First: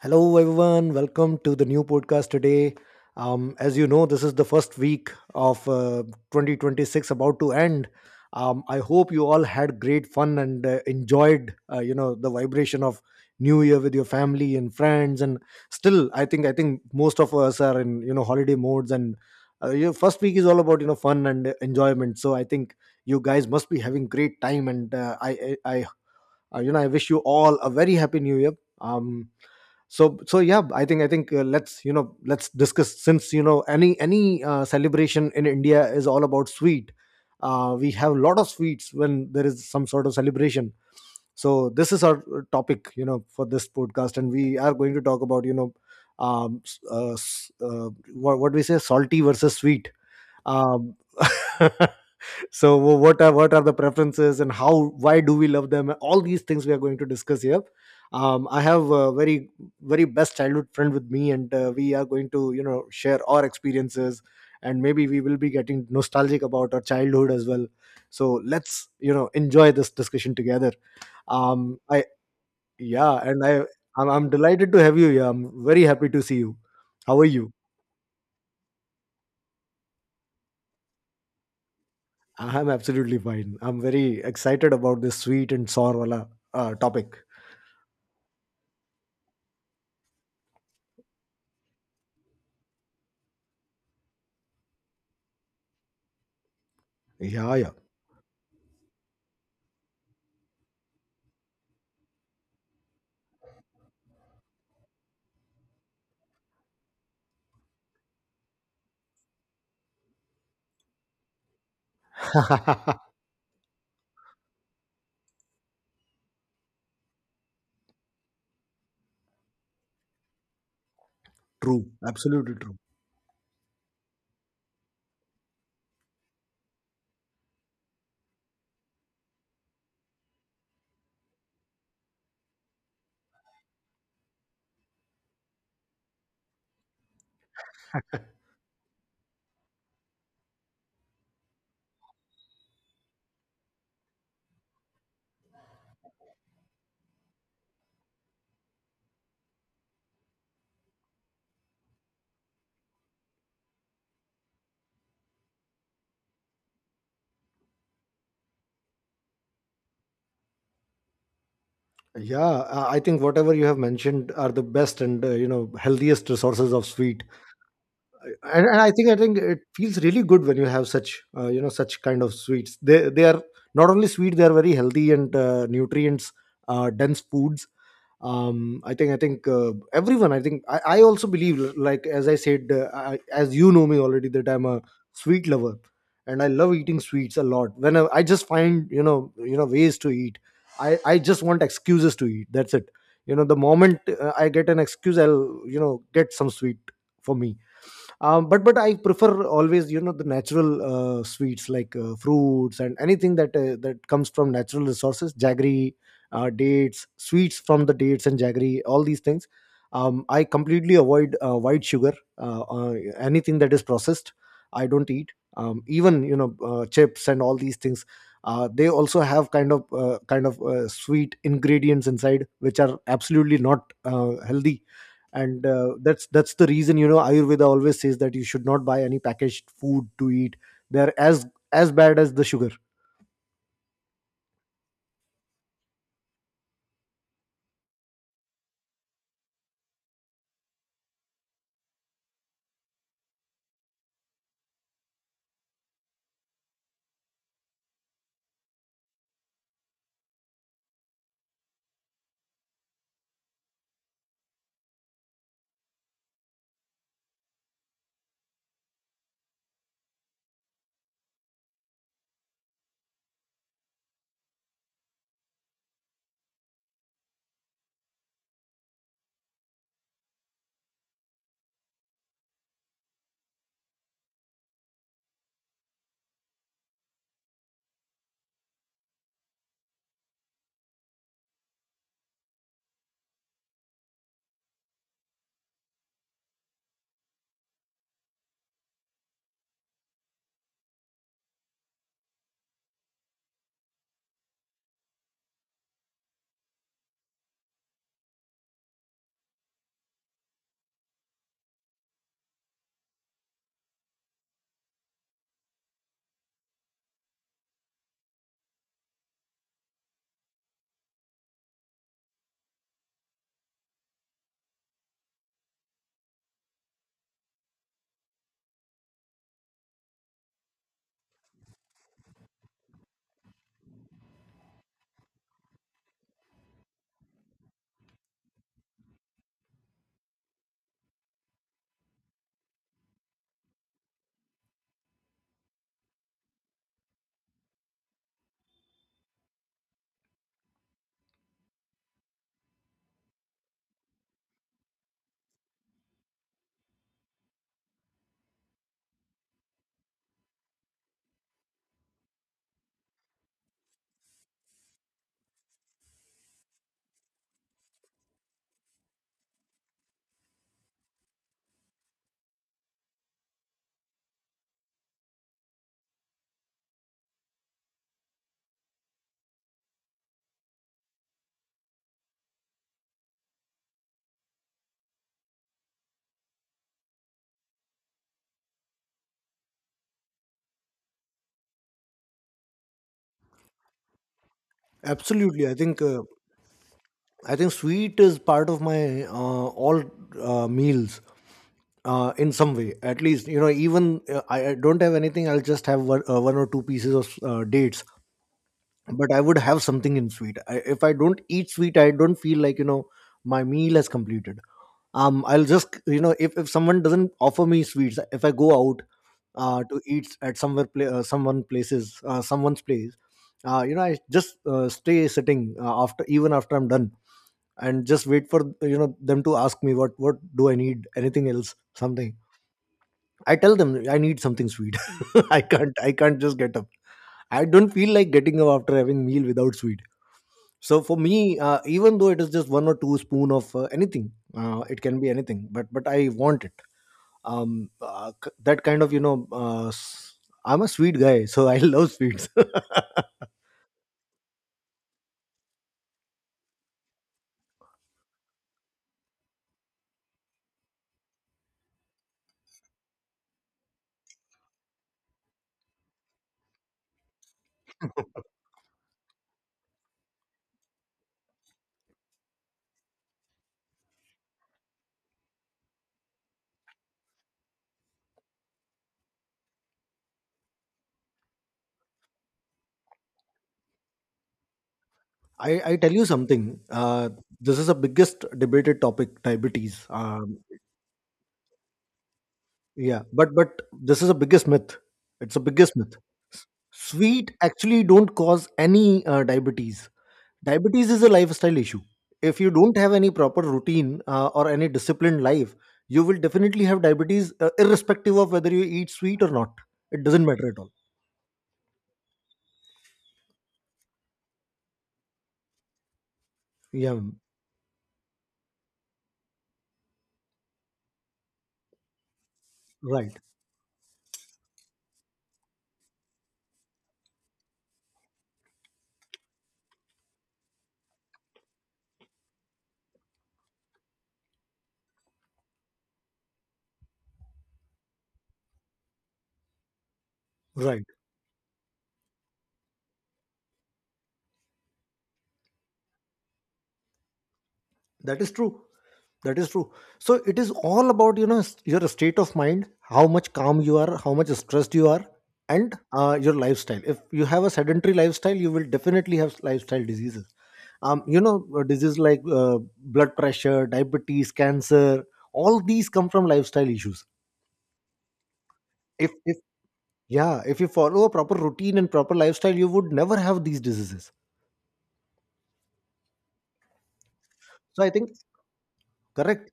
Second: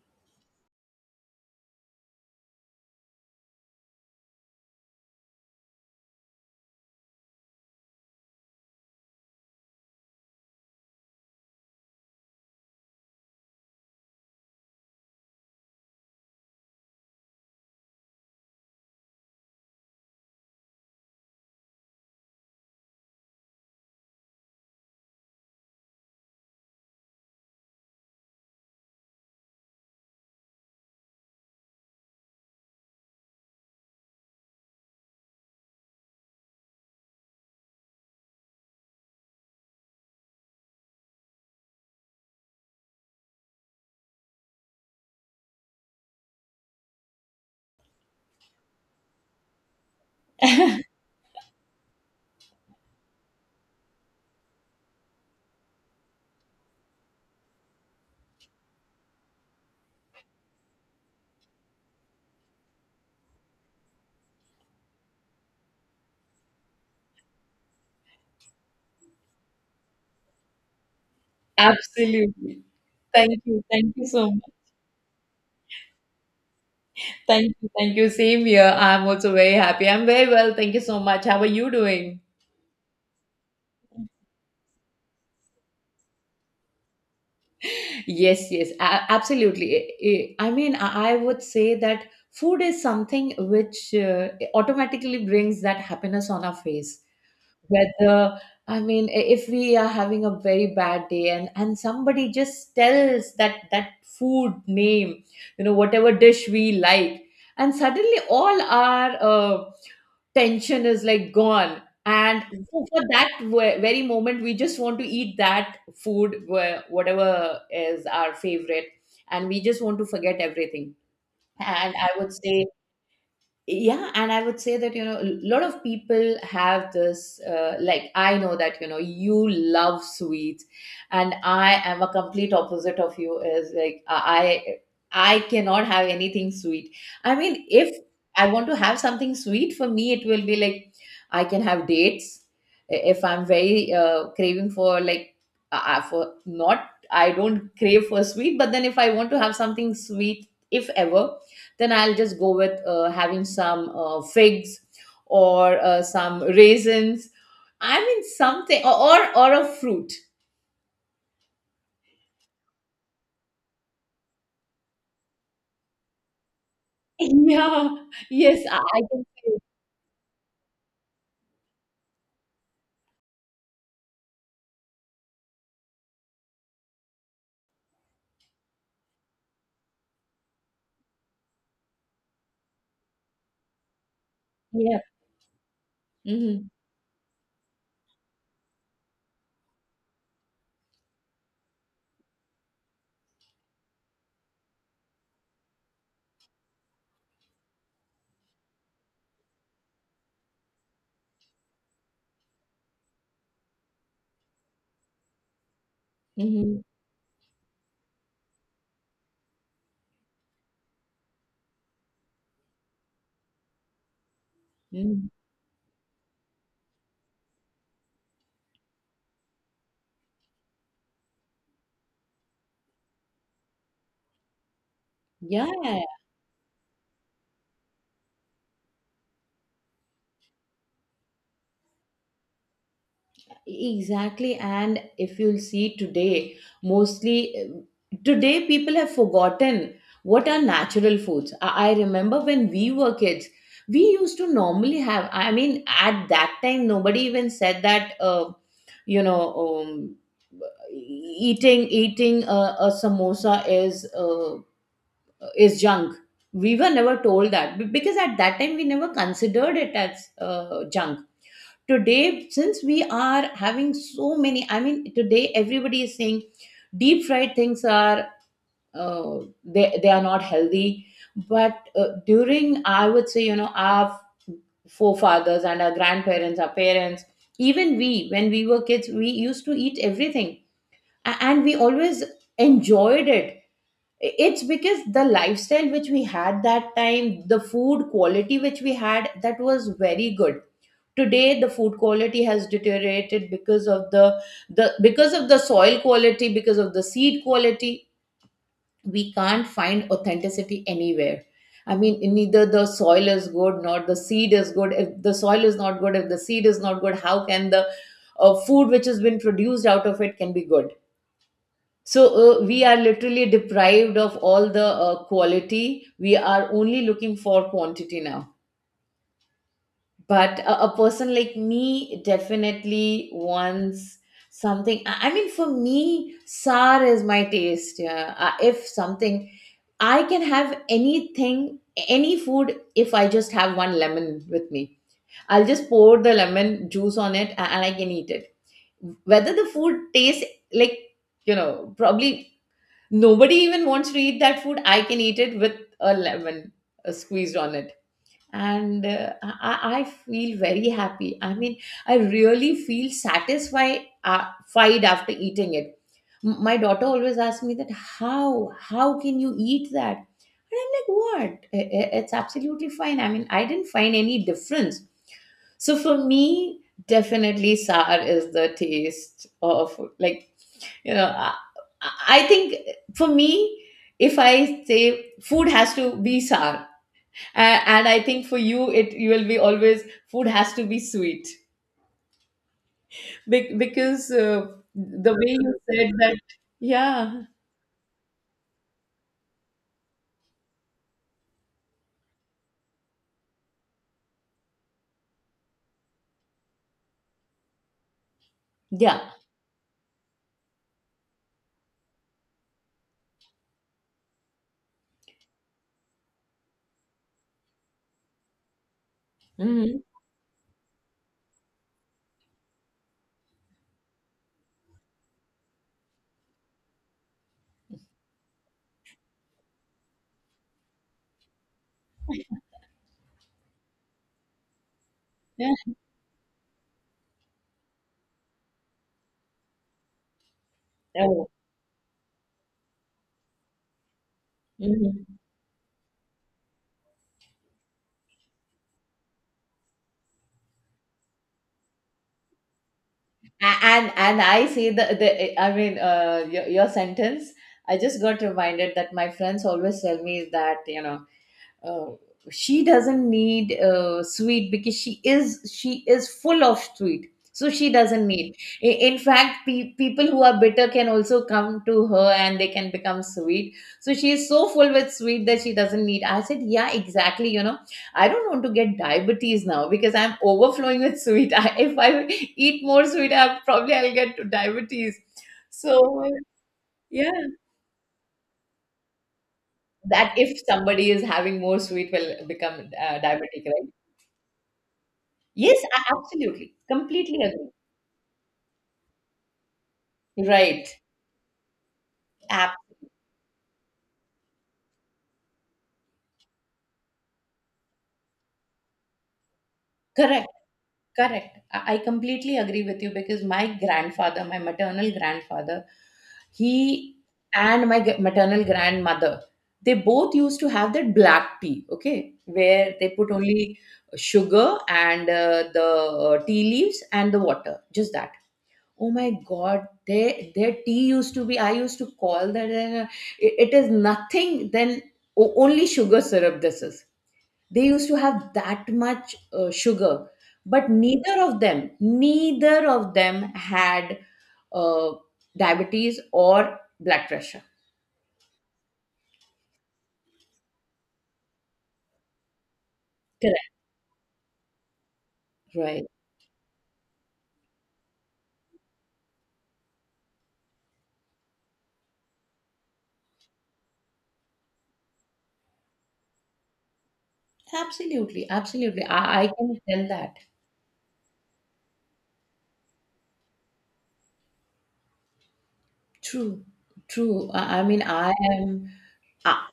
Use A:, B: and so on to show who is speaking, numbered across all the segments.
A: Hello, everyone. Welcome to the new podcast today. As you know, this is the first week of 2026 about to end. I hope you all had great fun and enjoyed, the vibration of New Year with your family and friends. And still, I think most of us are in holiday modes, and your first week is all about fun and enjoyment. So I think you guys must be having great time, and I wish you all a very happy New Year. Um, yeah, I think let's let's discuss, since any celebration in India is all about sweet. We have a lot of sweets when there is some sort of celebration, so this is our topic for this podcast, and we are going to talk about um s- uh, s- uh, what do we say, salty versus sweet. um So what are the preferences, and how, why do we love them? All these things we are going to discuss here. I have a very best childhood friend with me, and we are going to share our experiences, and maybe we will be getting nostalgic about our childhood as well. So let's enjoy this discussion together. Um, I
B: Absolutely.
A: yeah,
B: Thank
A: and I
B: you. Thank you
A: I'm
B: so much.
A: delighted to have you here. I'm very happy to see you. How are you?
B: Thank you. Thank you. Same here. I'm also very happy. I'm very well. Thank you so much. How are you doing?
A: I'm absolutely fine. I'm very excited about this sweet and sour wala, topic.
B: Yes, yes, absolutely. I mean, I would say that food is something which automatically brings that happiness on our face.
A: Yeah, yeah.
B: Whether, I mean, if we are having a very bad day, and somebody just tells that, that food name, whatever dish we like, and suddenly all our tension is like gone. And so for that very moment, we just want to eat that food, whatever is our favorite, and we just want to forget everything.
A: True.
B: And I would
A: Absolutely
B: say
A: true.
B: yeah and I would say that a lot of people have this, like, I know that you love sweets, and I am a complete opposite of you. Is like, I cannot have anything sweet. I mean, if I want to have something sweet, for me it will be like I can have dates. If I'm very, craving for, like, for not I don't crave for sweet, but then if I want to have something sweet, if ever, then I'll just go with, having some, figs, or, some raisins. I mean something, or or a fruit.
A: Yeah, I think whatever you have mentioned are the best and healthiest sources of sweet,
B: Yeah. Yes,
A: and,
B: I,
A: and I
B: I
A: think I
B: can.
A: think it feels really good when you have such such kind of sweets. They are not only sweet; they are very healthy and nutrients dense foods. I think everyone I think I also believe, like as I said, as you know me already, that I'm a
B: Yeah.
A: sweet lover, and I
B: Hmm.
A: love eating sweets a lot. I just find ways to eat. I just want excuses to eat, that's it. You know, the moment I get an excuse, I'll get some sweet for me. But I prefer always, the natural sweets, like fruits and anything that that comes from natural resources: jaggery,
B: Hmm.
A: dates, sweets from the dates and jaggery, all these things. I completely avoid white sugar, anything that is processed. I don't
B: Hmm.
A: eat. Even chips and all these things, they also have kind of sweet ingredients inside, which are absolutely not healthy.
B: Yeah.
A: And that's the reason, you know, Ayurveda always says that you should not buy any packaged food to eat. They're as bad as the sugar.
B: Exactly, and if you'll see today, mostly, today people have forgotten what are natural foods. I remember when we were kids, we used to normally have, I mean, at that time, nobody even said that, you know, um, eating a samosa is junk. We were never told that, because at that time we never considered it as, junk. Today since we are having so many, I mean, today everybody is saying deep fried things are, uh, they are not healthy. But, during, I would say, our forefathers and our grandparents, our parents, even we, when we were kids, we used to eat everything, and we always enjoyed it. It's because the lifestyle which we had that time, the food quality which we had, that was very good. Today the food quality has deteriorated because of the because of the soil quality, because of the seed quality. We can't find authenticity anywhere. I mean, neither the soil is good nor the seed is good. If the soil is not good, if the seed is not good, how can the, food which has been produced out of it, can be good? So, we are literally deprived of all the, quality. We are only looking for quantity now. But, a person like me definitely wants something. I mean for me, sour is my taste. Yeah, if something, I can have anything, any food. If I just have one lemon with me, I'll just pour the lemon juice on it, and I can eat it. Whether the food tastes like, you know probably nobody even wants to eat that food, I can eat it with a lemon, squeezed on it. And, I feel very happy. I mean, I really feel satisfied, fied after eating it. My daughter always asks me that, how can you eat that? And I'm like, what? It's absolutely fine. I mean, I didn't find any difference. So for me, definitely, sour is the taste of, like, I think. For me, if I say food has to be sour, and I think for you, it you will be always, food has to be sweet. Because, the way
A: Absolutely, I
B: you
A: think
B: said that. Yeah.
A: I think sweet is part of my all meals in some way, at least. You know, even I don't have anything, I'll just have one, one or two pieces of dates,
B: Yeah.
A: but I would have something in sweet. If I don't eat sweet, I don't feel like, you know, my meal has completed. I'll just, you know, if someone doesn't offer me sweets, if I go out to
B: Mhm.
A: eat at somewhere pla someone places someone's place, you know, I just stay sitting after, even after I'm done, and just wait for, you know, them to ask me what do I need, anything else, something. I tell them I need something sweet. I
B: Yeah.
A: can't I can't just get up. I don't feel like getting up after having meal without sweet. So for
B: Oh.
A: me, even though it is just one or two spoon of anything, it can
B: Mhm.
A: be anything, but I want it. That kind of, I'm a sweet guy, so I love sweets.
B: And I see the I mean, your sentence, I just got reminded that my friends always tell me that, uh, she doesn't need, sweet, because she is full of sweet, so she doesn't need. In fact, people who are bitter can also come to her and they can become sweet. So she is so full with sweet that she doesn't need. I said, yeah, exactly, I don't want to get diabetes now because I'm overflowing with sweet. If I eat more sweet, I'll get to diabetes.
A: I tell you
B: So
A: something,
B: yeah,
A: this is the biggest debated topic, diabetes.
B: that if somebody is having more sweet will become,
A: Yeah, but
B: diabetic,
A: but
B: right?
A: this is the biggest myth. It's the
B: Yes,
A: biggest myth.
B: absolutely. Completely
A: Sweet
B: agree.
A: actually don't cause any diabetes.
B: Right.
A: Diabetes is a lifestyle issue. If you
B: App.
A: don't have any proper routine or any disciplined life, you will definitely have diabetes irrespective of whether you eat sweet or not. It doesn't
B: Correct.
A: matter at all.
B: Correct. I completely agree with you, because my grandfather, my maternal grandfather, he,
A: Yeah.
B: and my, maternal grandmother, they both used to have that black tea, okay, where they put
A: Right,
B: only sugar, and, the, tea leaves, and the water, just that. Oh my God, their tea used to be, I used to call that, it, it is nothing. Then, only sugar syrup. This is, they used to have that much, sugar, but
A: right.
B: neither of them had, uh, diabetes or blood pressure.
A: That is true. That is true. So it is all about, you know, your state of mind, how much
B: Correct.
A: calm you are, how much stressed you are, and
B: Right.
A: your lifestyle. If you have a sedentary lifestyle, you will definitely have lifestyle diseases. You know, diseases like blood pressure, diabetes, cancer, all these come from lifestyle issues.
B: Absolutely, absolutely,
A: if
B: I
A: if
B: can tell that.
A: yeah, if you follow a proper routine and proper lifestyle, you would never have these diseases.
B: True, true, I
A: So
B: mean,
A: I think
B: I am. I
A: correct.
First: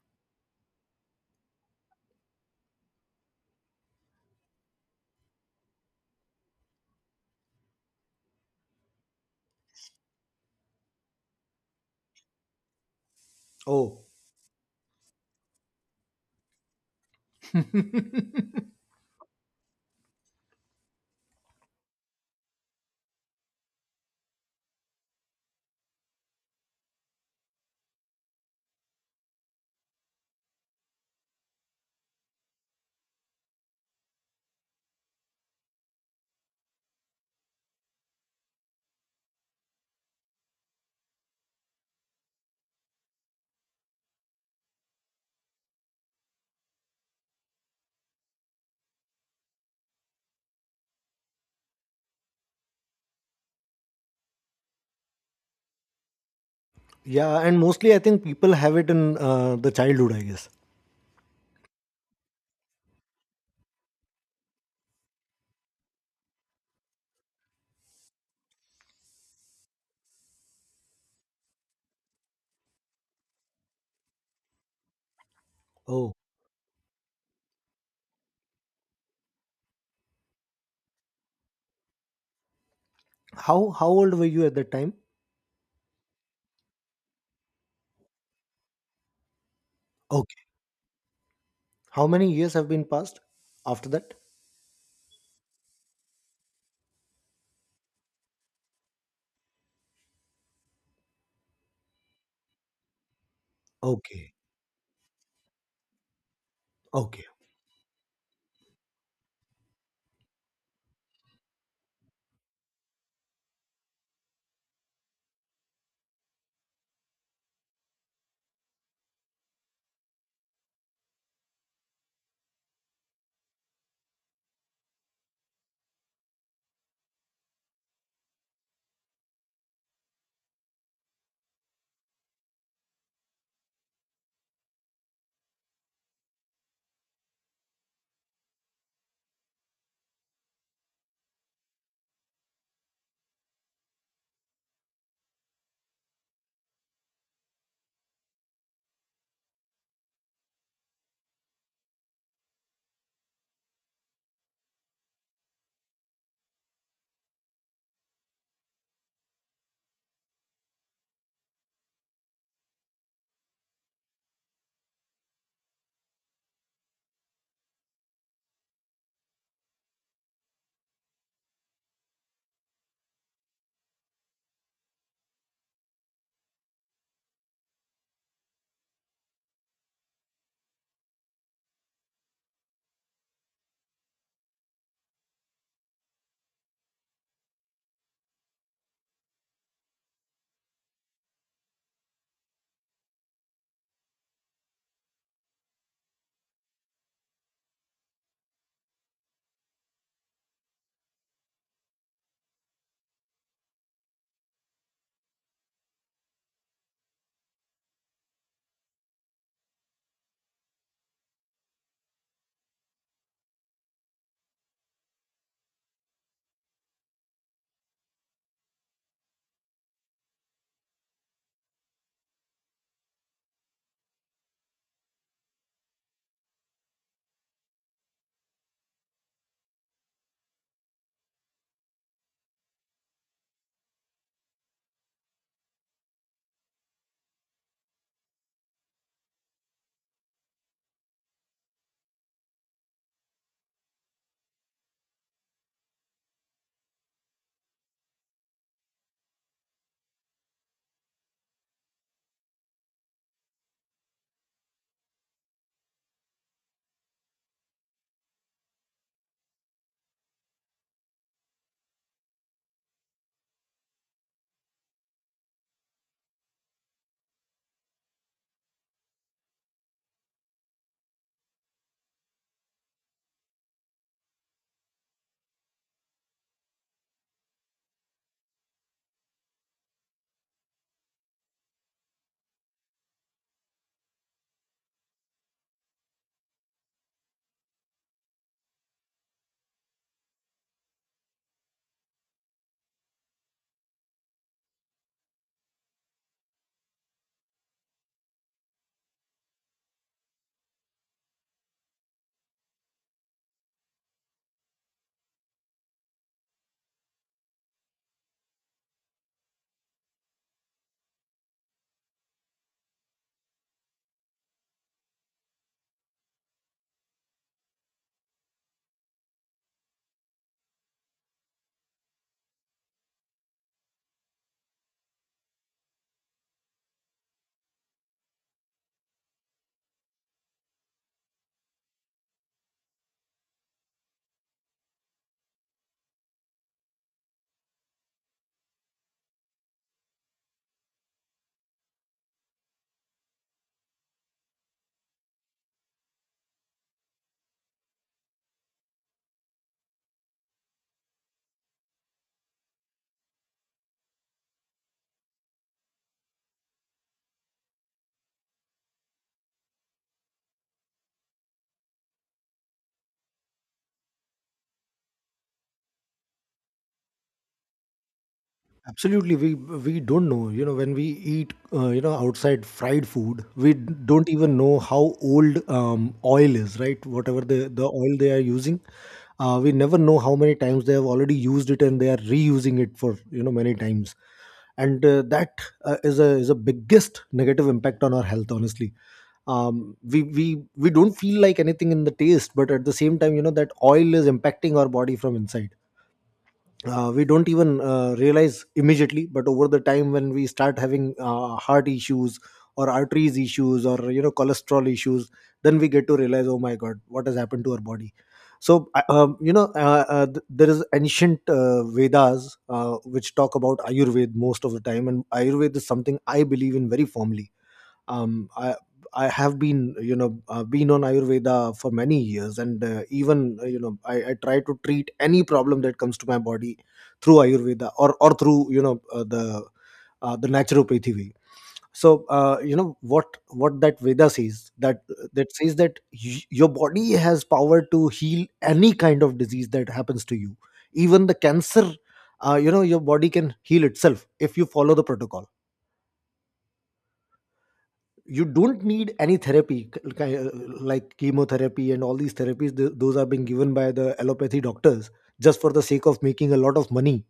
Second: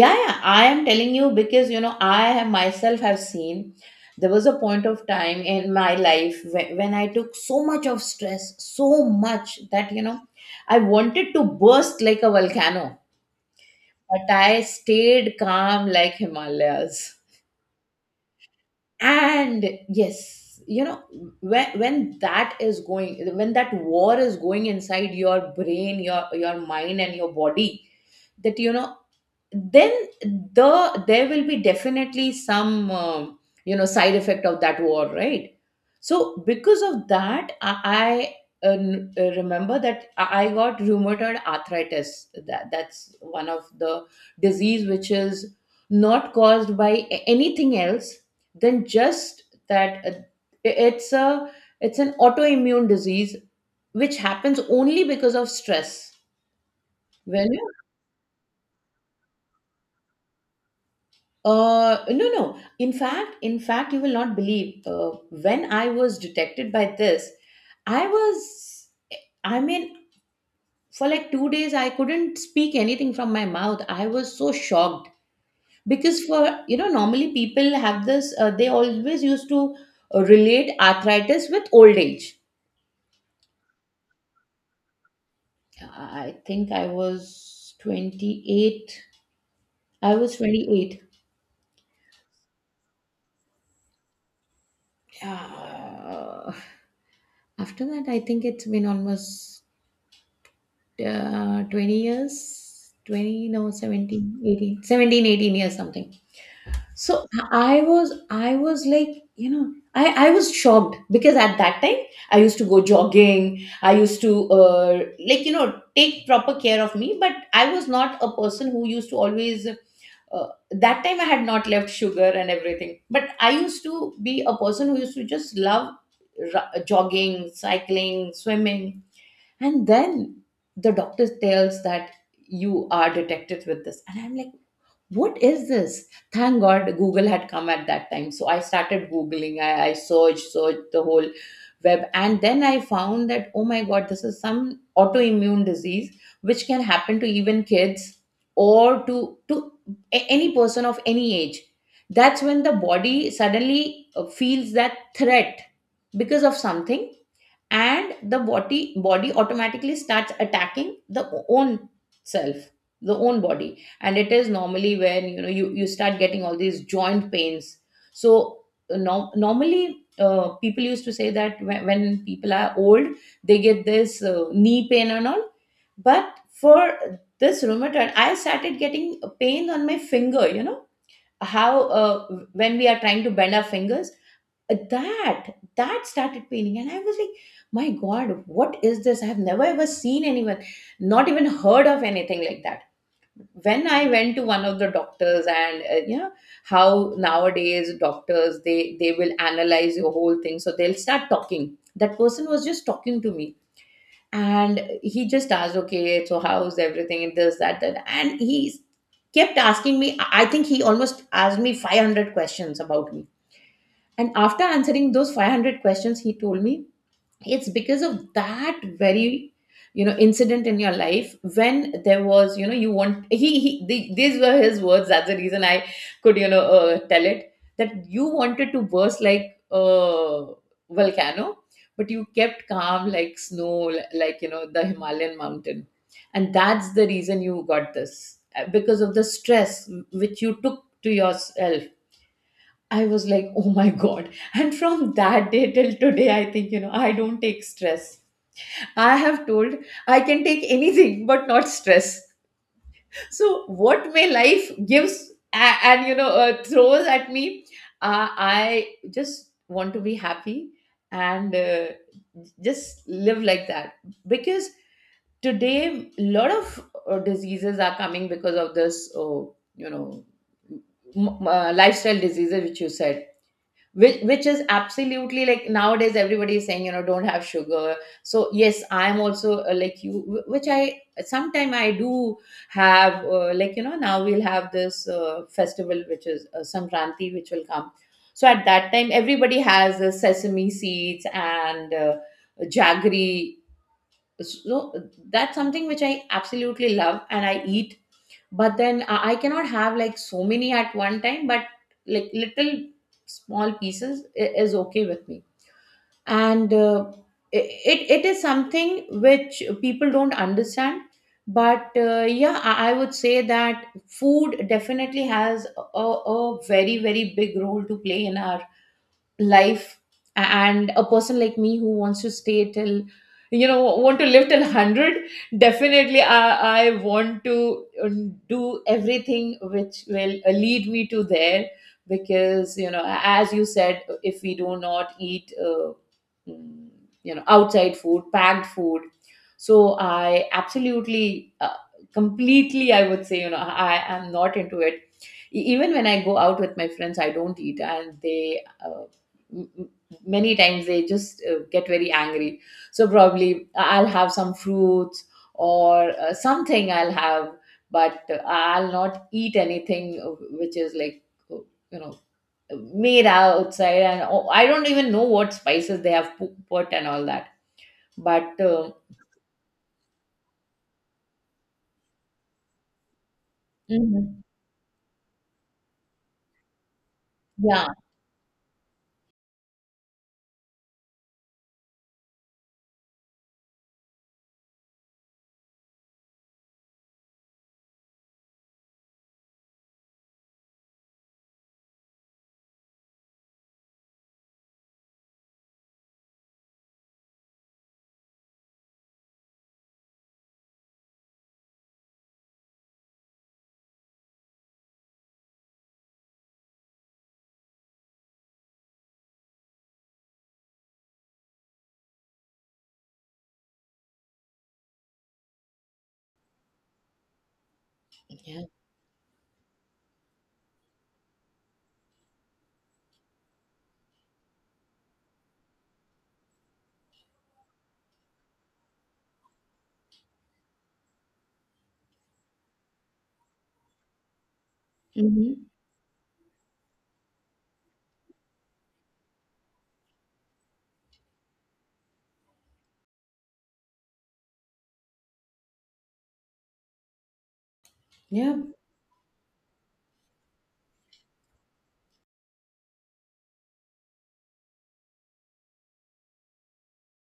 B: Yeah, yeah, I am telling you, because I have myself have seen there was a point of time in my life when I took so much of stress, so much that, I wanted to burst like a volcano,
A: Oh.
B: but I stayed calm like Himalayas. And yes, when that is going, when that war is going inside your brain, your mind, and your body, that, then there will be definitely some, side effect of that war, right? So because of that, I remember that I got rheumatoid arthritis. That's one of the disease which is not caused by, anything else than just that, i- it's a it's an autoimmune disease which happens only because of stress.
A: Yeah,
B: When
A: and mostly I think people have it in the childhood, I guess.
B: No, no. In fact, you will not believe. When I was detected by this, I was, I mean, for like 2 days, I couldn't speak anything from my mouth. I was so shocked
A: Oh.
B: because for, normally people have they always used to, relate arthritis with old age.
A: How old were you at that time?
B: I think I was 28. I
A: Okay.
B: was 28.
A: How many years have been passed after that?
B: Uh, After that, I think it's been almost, 20 years, 20, no,
A: Okay.
B: 17, 18, 17, 18 years, something.
A: Okay.
B: So I was like, I was shocked, because at that time I used to go jogging. I used to, like, take proper care of me. But I was not a person who used to always, that time I had not left sugar and everything. But I used to be a person who used to just love, jogging, cycling, swimming. And then the doctor tells that, you are detected with this. And I'm like, what is this? Thank god, Google had come at that time, so I started googling. I searched the whole web, and then I found that, oh my god, this is some autoimmune disease which can happen to even kids, or to any person of any age. That's when the body suddenly, feels that threat because of something, and the body automatically starts attacking the, own self, the own body. And it is normally when, you start getting all these joint pains. So, normally, people used to say that when people are old they get this, knee pain and all. But for this rheumatoid, I started getting pain on my finger. You know how, when we are trying to bend our fingers, that that started paining. And I was like, my god, what is this? I have never ever seen anyone, not even heard of anything like that. When I went to one of the doctors, and, you know how nowadays doctors, they will analyze your whole thing. So they'll start talking. That person was just talking to me, and he just asked, okay, so how's everything, and this, that that and he kept asking me. I think he almost asked me 500 questions about me, and after answering those 500 questions, he told me, it's because of that very, incident in your life, when there was, you know, you want, he the, these were his words. That's the reason I could, tell it that you wanted to burst like a volcano, but you kept calm like snow, like, the Himalayan mountain. And that's the reason you got this, because of the stress which you took to yourself. I was like, oh my God. And from that day till today, I think, I don't take stress. I have told I can take anything but not stress. So, what may life gives a- and, you know, throws at me, I just want to be happy and just live like that. Because today, a lot of diseases are coming because of this, you know, lifestyle diseases, which you said which is absolutely like nowadays everybody is saying, you know, don't have sugar. So yes, I'm also like you wh- which I sometime I do have, like, you know, now we'll have this festival which is, Sankranti, which will come. So at that time everybody has sesame seeds and jaggery. So that's something which I absolutely love and I eat. But then I cannot have like so many at one time, but like little small pieces is okay with me. And it is something which people don't understand. But yeah, I would say that food definitely has a very big role to play in our life. And a person like me who wants to stay till, you know, want to live till 100, definitely I want to do everything which will lead me to there. Because, you know, as you said, if we do not eat, mm, you know, outside food, packed food, so I absolutely completely, I would say, you know, I am not into it. Even when I go out with my friends, I don't eat, and they, m- m- many times they just get very angry. So probably I'll have some fruits or something I'll have, but I'll not eat anything which is like, uh, you know made outside. And oh, I don't even know what spices they have put and all that. But
A: Absolutely, we don't know. You know, when we eat, outside fried food, we don't
B: mhm.
A: even know how old oil is, right? Whatever the
B: Yeah,
A: oil they are using, we never know how many times they have already used it and they are reusing it for, you know, many times, and that is a biggest negative impact on our health. Honestly, um, we we we don't feel like anything in the taste, but at the same time, you know, that oil is impacting our body from inside. We don't even realize immediately, but over the time, when we start having heart issues or arteries issues, or you know, cholesterol issues, then we get to realize, oh my god, what has happened to our body. So there is ancient Vedas which talk about Ayurveda most of the time, and Ayurveda is something I believe in very firmly. um,
B: yeah.
A: I I have been, you know, been on Ayurveda for many years, and even you know I try to treat any problem that comes to my body through Ayurveda, or through, you know, the naturopathy way. So, you know, what that Veda says, that that
B: Hmm.
A: says that your body has power to heal any kind of disease that happens to you, even the cancer. You know, your body can heal itself if you follow the protocol. You
B: Yeah.
A: don't need any therapy, like chemotherapy and all these therapies, those are being given by the allopathy doctors just for the sake of making a lot of money.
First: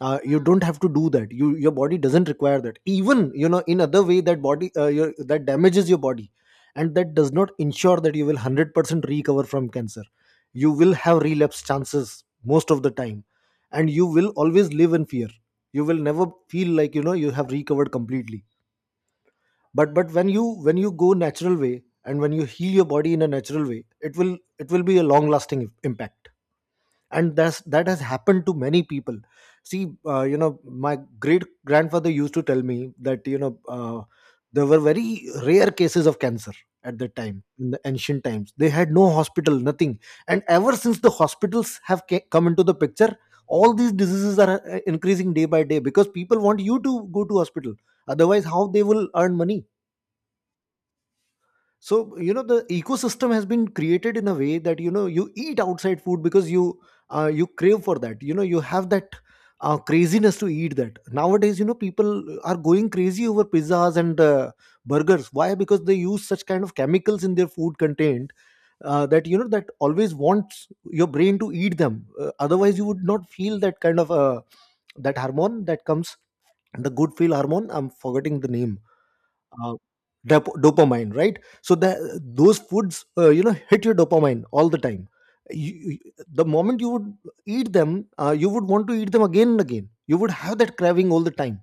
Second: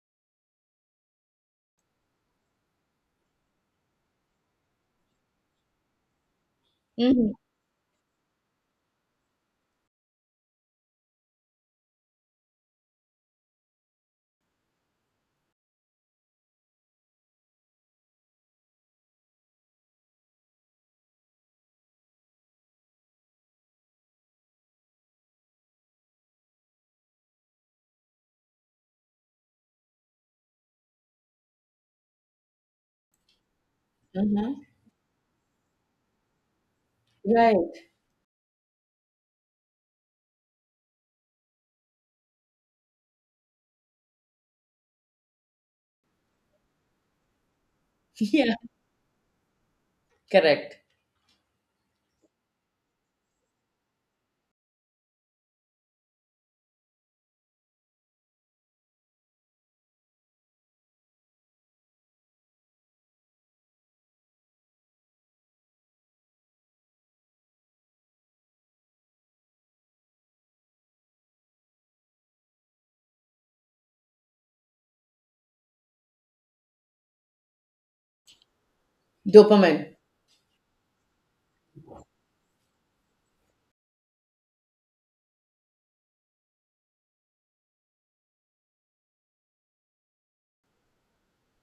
A: You don't have to do that. You, your body doesn't require that. Even, you know, in other way, that body that damages your body, and that does
B: Hmm.
A: not ensure that you will 100% recover from cancer. You will have relapse chances most of the time, and you will always live in fear. You will never feel like, you know, you have recovered completely. But when you, when you go natural way, and when you heal your body in a natural way, it will, it will be a long lasting impact, and that's that has happened to many people. See, you know, my great grandfather used to tell me that, you know, there
B: Uh-huh.
A: were very rare cases of cancer at that time. In the
B: Right.
A: ancient times they had no hospital, nothing, and ever since the hospitals have come into the picture, all these diseases are increasing day by day, because people want you to go to hospital. Otherwise
B: Yeah.
A: how they will earn money?
B: Correct.
A: So you know, the ecosystem has been created in a way that, you know, you eat outside food, because you you crave for that, you know, you have that craziness to eat that. Nowadays, you know, people are going crazy over pizzas and burgers. Why? Because they use such kind of chemicals in their food content, that, you know, that always wants your brain to eat them, otherwise you would not feel that kind of that hormone that comes, the good feel hormone, I'm forgetting the name. uh,
B: Dopamine.
A: Dopamine, right? So the those foods, you know, hit your dopamine all the time. you, you- the moment you would eat them, you would want to eat them again and Again, you would have that craving all the time.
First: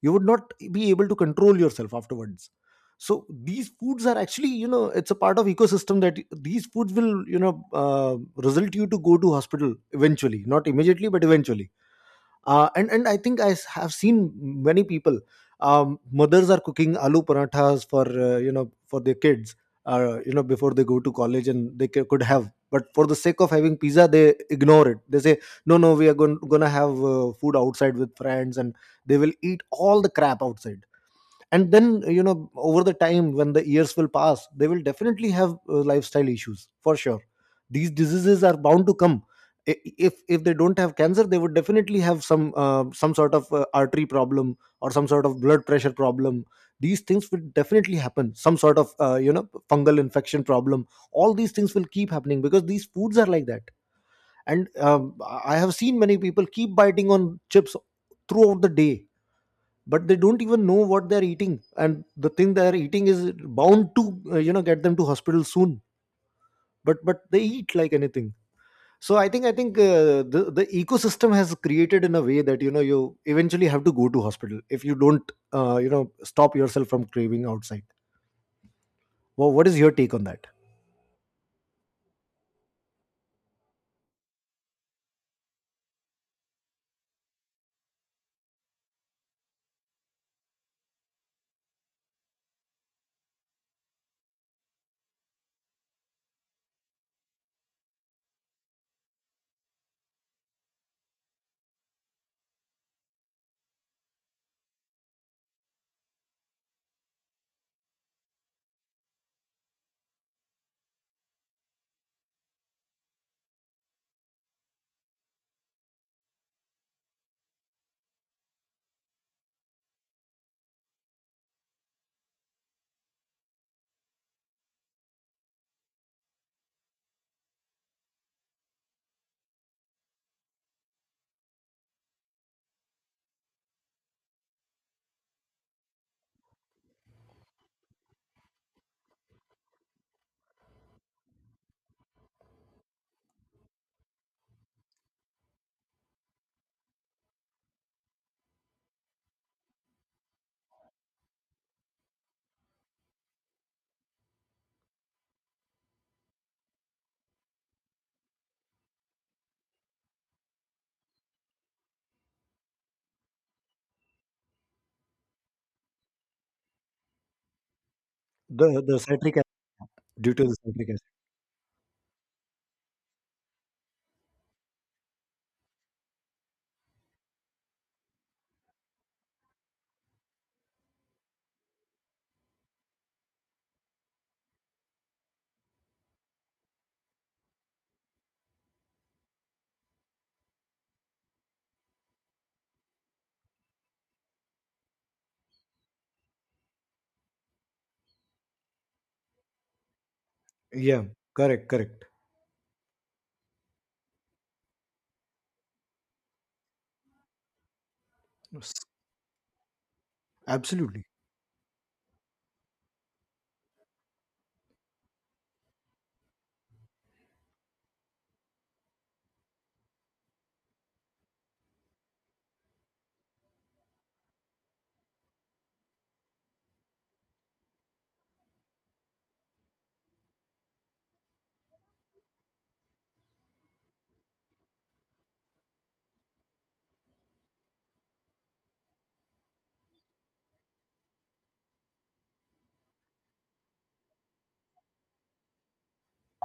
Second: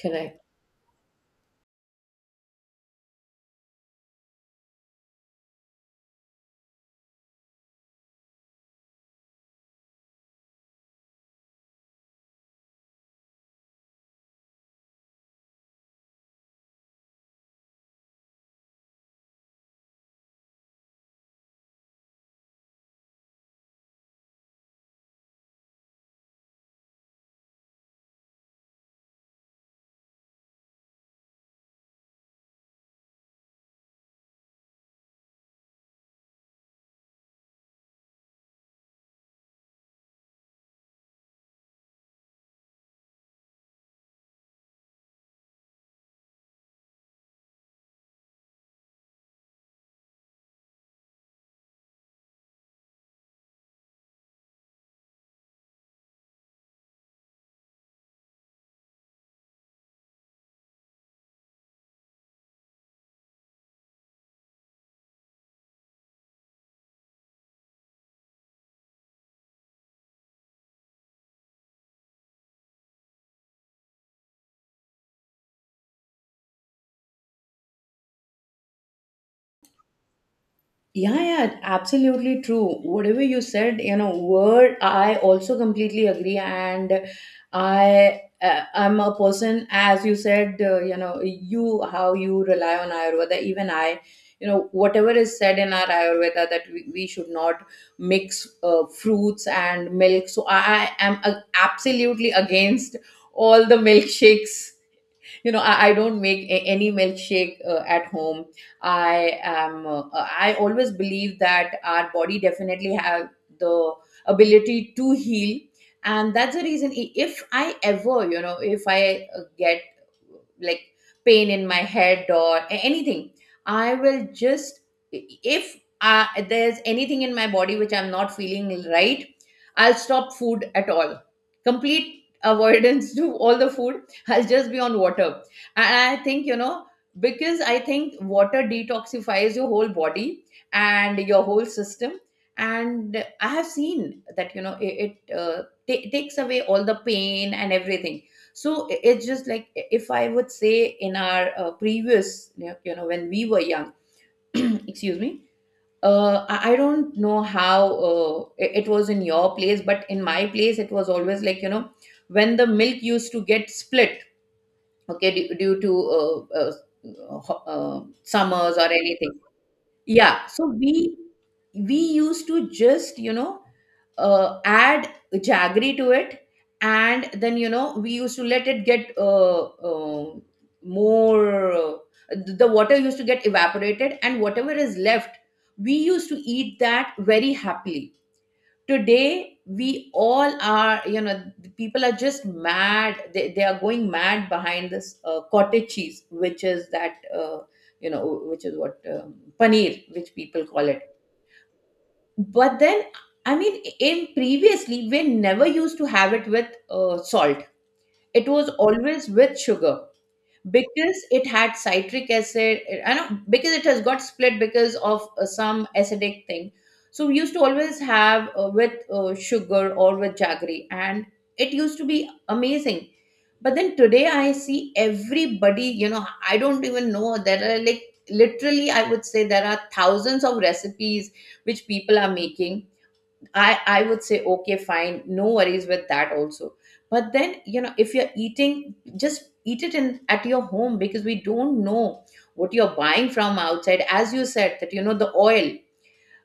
A: You would not be able to control yourself afterwards. So these foods are actually, you know, it's a part of ecosystem that these foods will, you know, uh, result you to go to hospital eventually, not immediately, but eventually. And I think have seen many people. Mothers are cooking aloo parathas for, you know, for their kids, you know, before they go to college and they could have, but for the sake of having pizza they ignore it. They say, "No, no, we are gonna have food outside with friends," and they will eat all the crap outside. And then, you know, over the time, when the years will pass, they will definitely have lifestyle issues for sure. These diseases are bound to come. If they don't have cancer, they would definitely have some sort of artery problem or some sort of blood pressure problem. These things will definitely happen, some sort of you know, fungal infection problem. All these things will keep happening because these foods are like that. And I have seen many people keep biting on chips throughout the day, but they don't even know what they're eating, and the thing they're eating is bound to you know, get them to hospital soon. But they eat like anything. So I think the ecosystem has created in a way that, you know, you eventually have to go to hospital if you don't you know, stop yourself from craving outside. Well, what is your take on that?
B: Yeah, yeah, absolutely true. Whatever you said, you know, word, I also completely agree. And I'm a person, as you said, you know, you, how you rely on Ayurveda, even I, you know, whatever is said in our Ayurveda that we should not mix fruits and milk. So I am absolutely against all the milkshakes. You know, I don't make any milkshake at home. I am I always believe that our body definitely have the ability to heal. And that's the reason if I ever, you know, if I get like pain in my head or anything, I will just, if there's anything in my body which I'm not feeling right, I'll stop food at all. Complete avoidance to all the food. I'll just be on water. And I think, you know, because I think water detoxifies your whole body and your whole system. And I have seen that, you know, it takes away all the pain and everything. So it's just like, if I would say, in our previous, when we were young, excuse me, I don't know how it was in your place, but in my place, it was always like, you know, when the milk used to get split, okay, due to
A: the
B: summers or
A: the
B: anything.
A: citric acid, due to
B: Yeah,
A: the
B: so
A: citric
B: we used to just, you know, add jaggery to it, and then, you know, we used to let it get uh, more. The water used to get evaporated, and whatever is left, we used to eat that very happily. Today we all are, you know, the people are just mad. They are going mad behind this cottage cheese, which is that, you know, which is what, paneer, which people
A: acid,
B: call
A: yeah.
B: it.
A: Correct, correct.
B: But then, I mean, in previously we never used to have it with salt. It was
A: S-
B: always with sugar.
A: Absolutely.
B: Because it had citric acid. I know, because it has got split because of some acidic thing. So we used to always have, with sugar or with jaggery, and it used to be amazing. But then today I see everybody, you know, I don't even know, there are like, literally I would say, there are thousands of recipes which people are making. I would say, okay, fine, no worries with that also. But then, you know, if you're eating, just eat it in at your home, because we don't know what you're buying from outside. As you said, that, you know, the oil.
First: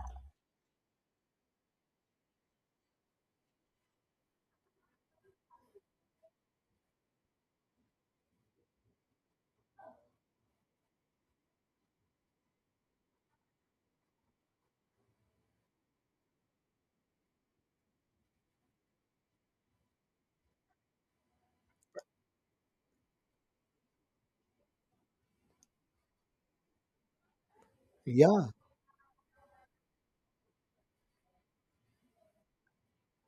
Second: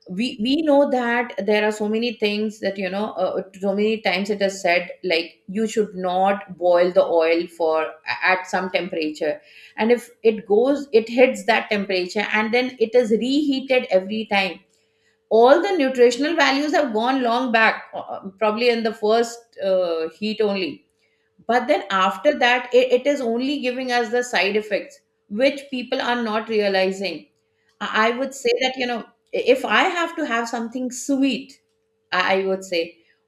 B: We know that there are so many things that, you know, so many times it is said like you should not boil the oil for at some temperature, and if it goes, it hits that temperature, and then it is reheated every time. All the nutritional values have gone long back, probably in the first heat only. But then after that it is only giving us the side effects, which people are not realizing. I would
A: Yeah,
B: say that, you know, if I have to have something sweet, I would say,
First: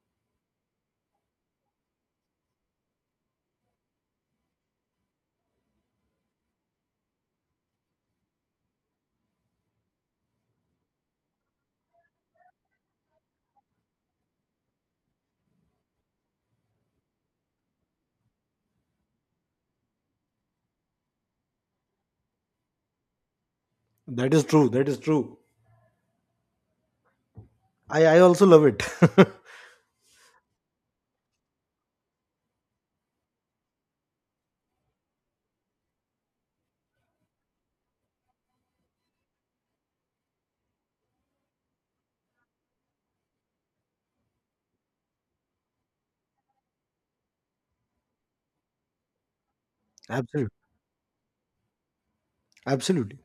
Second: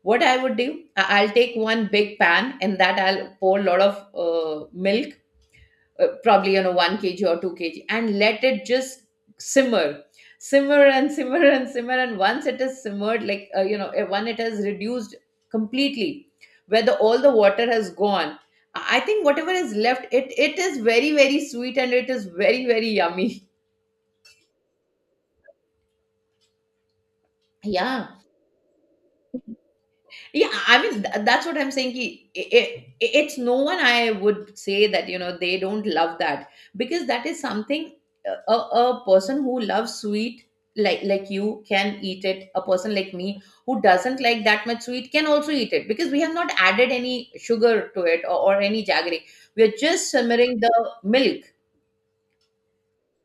B: what I would do, I'll take one big pan, and that I'll pour a lot of uh, milk, probably, you know, 1 kg or 2 kg, and let it just simmer. Simmer and simmer and simmer, and once it is simmered, like, when it has reduced completely, where the all the water has gone, I think whatever is left, it is very sweet and it is very yummy.
A: that is true. I
B: Yeah.
A: also love it.
B: Yeah, I mean, that's what I'm saying, ki, it's no one, I would say that, you know, they don't love that. Because that is something, a person who loves sweet, like you can eat it. A person like me who doesn't like that much sweet can also eat it, because we have not added any sugar to it, or any jaggery. We are just
A: absolutely,
B: simmering the milk.
A: absolutely.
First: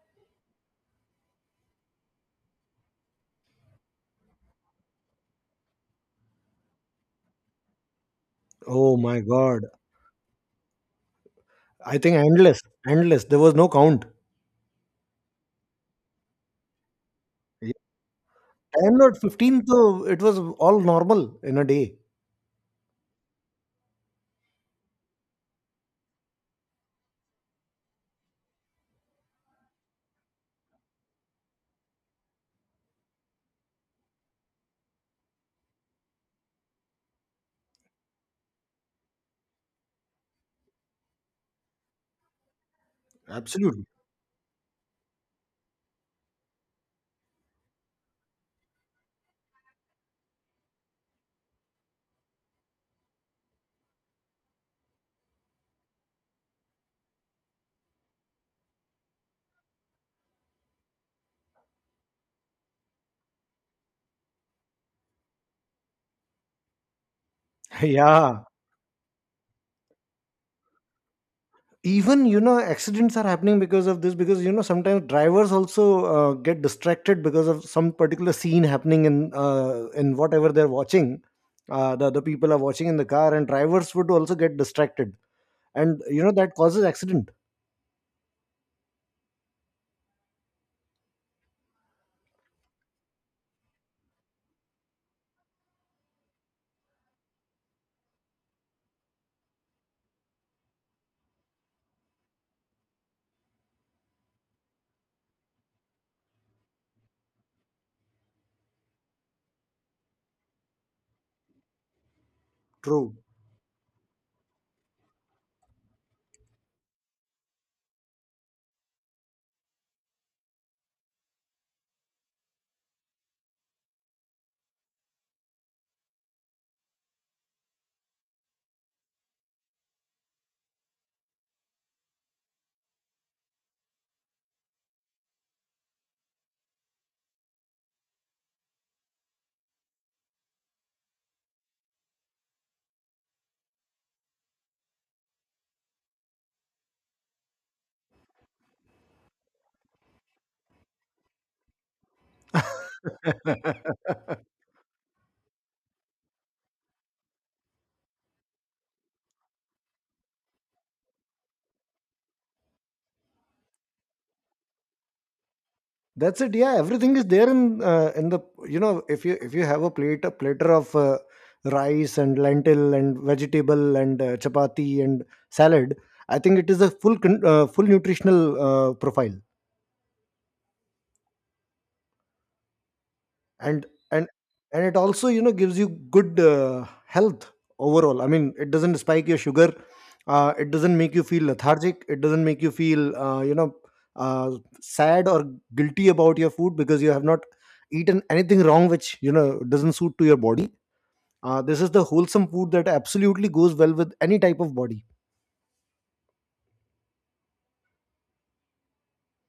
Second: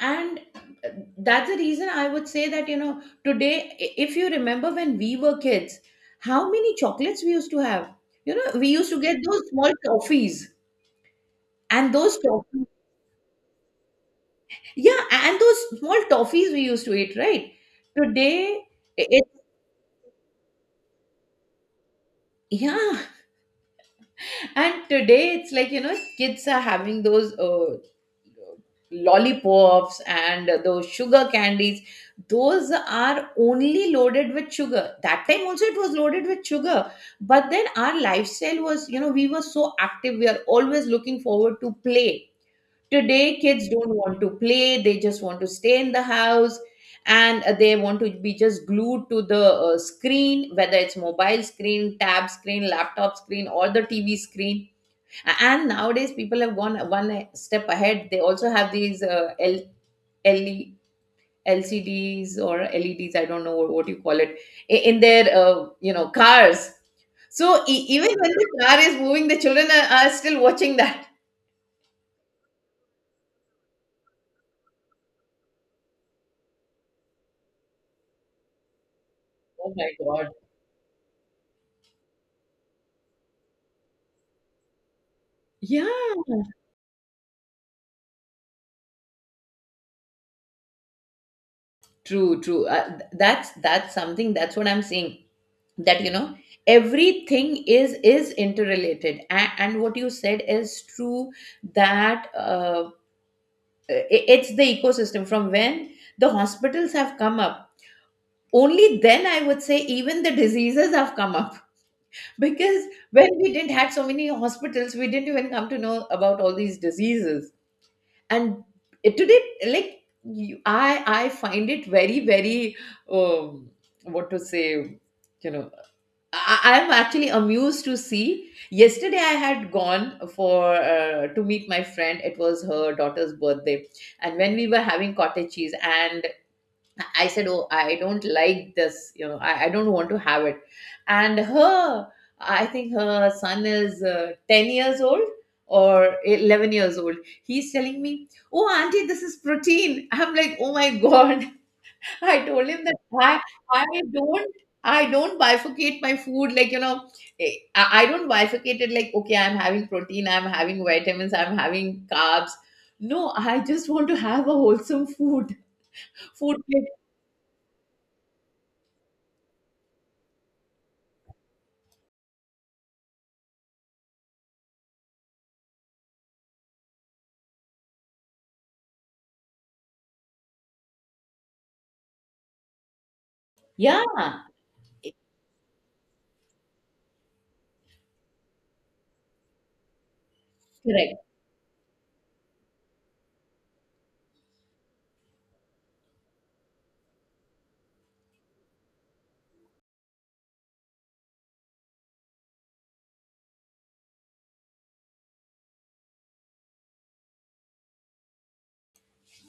B: And uh, that's the reason I would say that, you know, today, if you remember when we were kids, how many chocolates we used to have. You know, we used
A: Oh
B: to get
A: my
B: those
A: God.
B: small toffees, and
A: I think
B: those
A: endless,
B: toffees,
A: endless. There was no count.
B: yeah, and those small toffees we used to eat, right?
A: Yeah,
B: Today
A: 10 or
B: it,
A: 15, so it was all normal in a day.
B: yeah. And today it's like, you know, kids are having those lollipops and those sugar candies. Those are only loaded with sugar. That time also it was loaded with sugar. But then our lifestyle was, you know, we were so active. We are always looking forward to play. Today, kids
A: Absolutely.
B: don't want to play. They just want to stay in the house. And they want to be just glued to the screen, whether it's mobile screen, tab screen, laptop screen, or the TV screen. And nowadays people have gone one step ahead. They also have these, LE, lcds or leds, I don't know what you call it, in their, you know, cars. So even when
A: Yeah.
B: the car is moving, the children are still watching that.
A: Even, you know, accidents are happening because of this, because, you know, sometimes drivers also get distracted because of some particular scene happening
B: Oh my
A: in
B: god.
A: whatever they're watching. The other people are watching in the car, and drivers would also get distracted.
B: Yeah.
A: And, you know, that causes accident.
B: True, true. That's something, that's what I'm saying, that, you know, everything is interrelated, and what you said is true. That it's the ecosystem, from when the hospitals have come up, only then I would say even the diseases have come up. Because
A: True.
B: when we didn't had so many hospitals, we didn't even come to know about all these diseases. And it, today, like you, I find it very um, what to say, you know, I'm actually amused to see. Yesterday, I had gone for, to meet my friend. It was her daughter's birthday, and when we were having cottage cheese, and I said, "Oh, I don't like this. You know, I don't want to have it." And her, I think her son is 10 years old or 11 years old. He's telling me, "Oh, auntie, this is protein." I'm like, "Oh my god!" I told him that I, I don't, I don't bifurcate my food like, you know, eh, I don't bifurcate it like, okay, I'm having protein, I'm having vitamins, I'm having carbs. No, I just want to have a wholesome food.
A: That's it.
B: Food
A: Yeah,
B: plate.
A: everything is there in the, you know, if you have a plate, a platter of rice and lentil and vegetable and chapati and salad, I think it is a full nutritional profile. and
B: Yeah.
A: and and it also, you know, gives you good health overall. I mean, it doesn't spike your sugar, it doesn't make
B: Correct.
A: you feel lethargic, it doesn't make you feel, you know uh, sad or guilty about your food, because you have not eaten anything wrong which, you know, doesn't suit to your body. This is the wholesome food that absolutely goes well with any type of body.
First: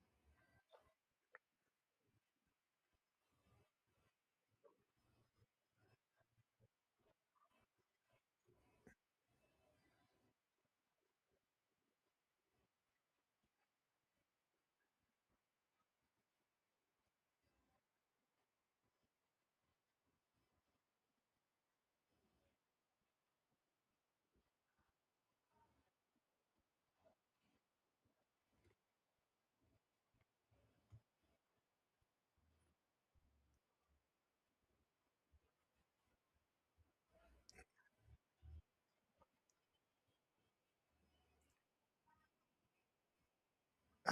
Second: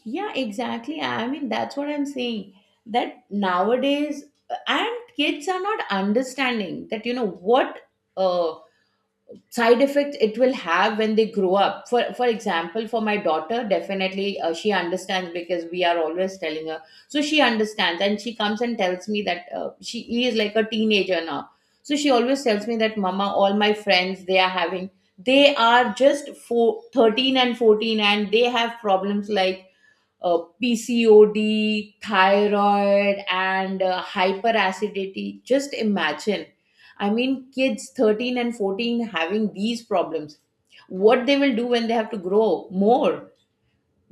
B: Yeah, exactly, I mean, that's what I'm saying. That nowadays, and kids are not understanding that, you know what, uh, side effects it will have when they grow up. For example, for my daughter, definitely, she understands, because we are always telling her. So she understands, and she comes and tells me that, she is like a teenager now. So she always tells me that, mama, all my friends, they are having, they are just four, 13 and 14, and they have problems like PCOD, thyroid, and hyperacidity. Just imagine. I mean, kids 13 and 14 having these problems. What they will do when they have to grow more?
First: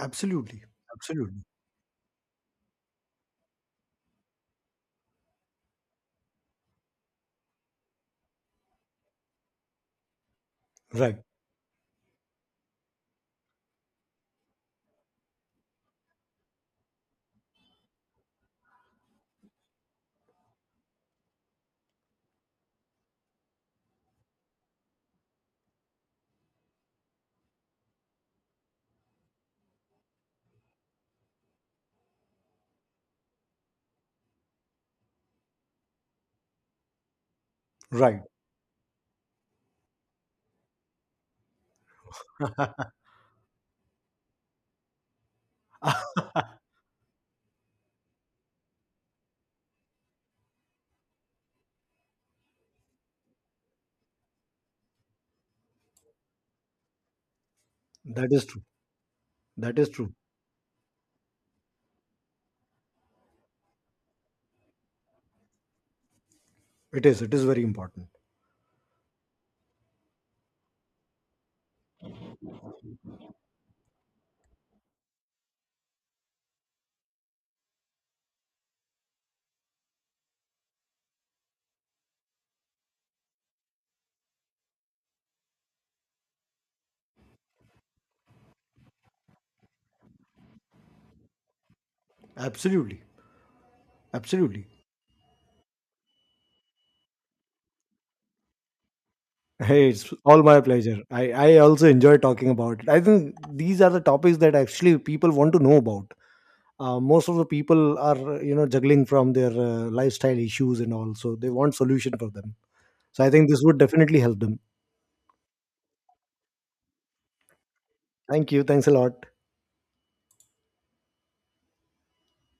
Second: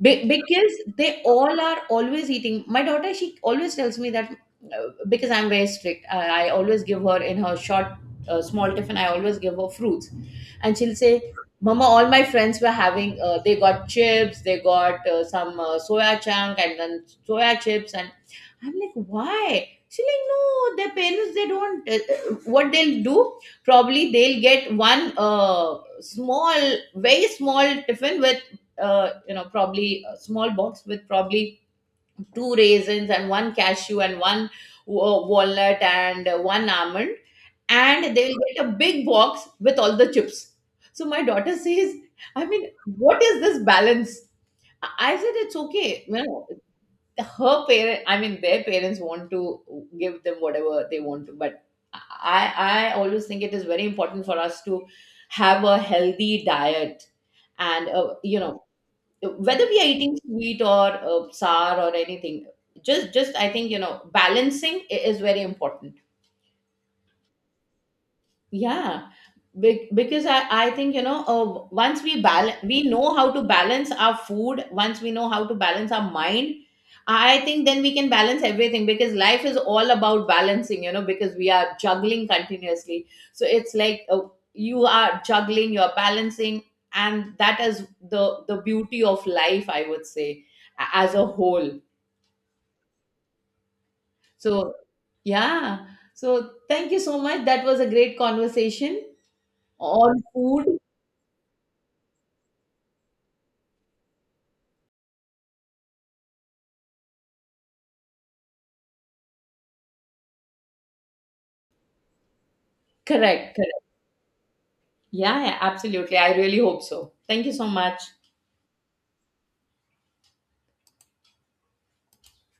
B: Be- because they
A: absolutely.
B: all are always eating. My daughter, she always tells me that, because I'm very strict, I always give her in her short, small tiffin, I always give her fruits. And she'll
A: Right,
B: say, mama, all my friends were having, they got chips, they got some soya chunk, and then soya chips. And I'm like, why? She's like, no, their parents, they don't. What they'll do, probably they'll get one, small, very small tiffin with you know, probably a small box with probably two raisins and one cashew and one walnut and one almond, and
A: right.
B: they'll get a big box with all the chips. So my daughter says, I mean, what is this balance? I said, it's okay, you know, her parent, I mean, their parents want to give them whatever they want to. But i I always think it is very important for us to have a healthy diet. And
A: that
B: you
A: is true,
B: know, whether
A: that
B: we are
A: is true.
B: eating sweet or sour or anything, just I think, you know, balancing is very important.
A: It is, it is very important.
B: Yeah, because I think, you know, once we balance, we know how to balance our food, once we know how to balance our mind, I think then we can balance everything, because life is all about balancing, you know, because we are juggling continuously. So it's like, you are juggling, you're balancing, and that is the beauty of life, I would say, as a whole.
A: Absolutely. Absolutely.
B: So yeah. So thank you so much, that was a great conversation
A: Hey, it's
B: on
A: all my
B: food.
A: pleasure. I also enjoy talking about it. I think these are the topics that actually people want to know about. Most of the people are, you know, juggling from their lifestyle issues and all, so they want solution for them. So I think
B: Correct,
A: this would
B: correct.
A: definitely help them.
B: Yeah, yeah, absolutely. I really hope so. Thank you so much.
A: Thank you. Thanks a lot.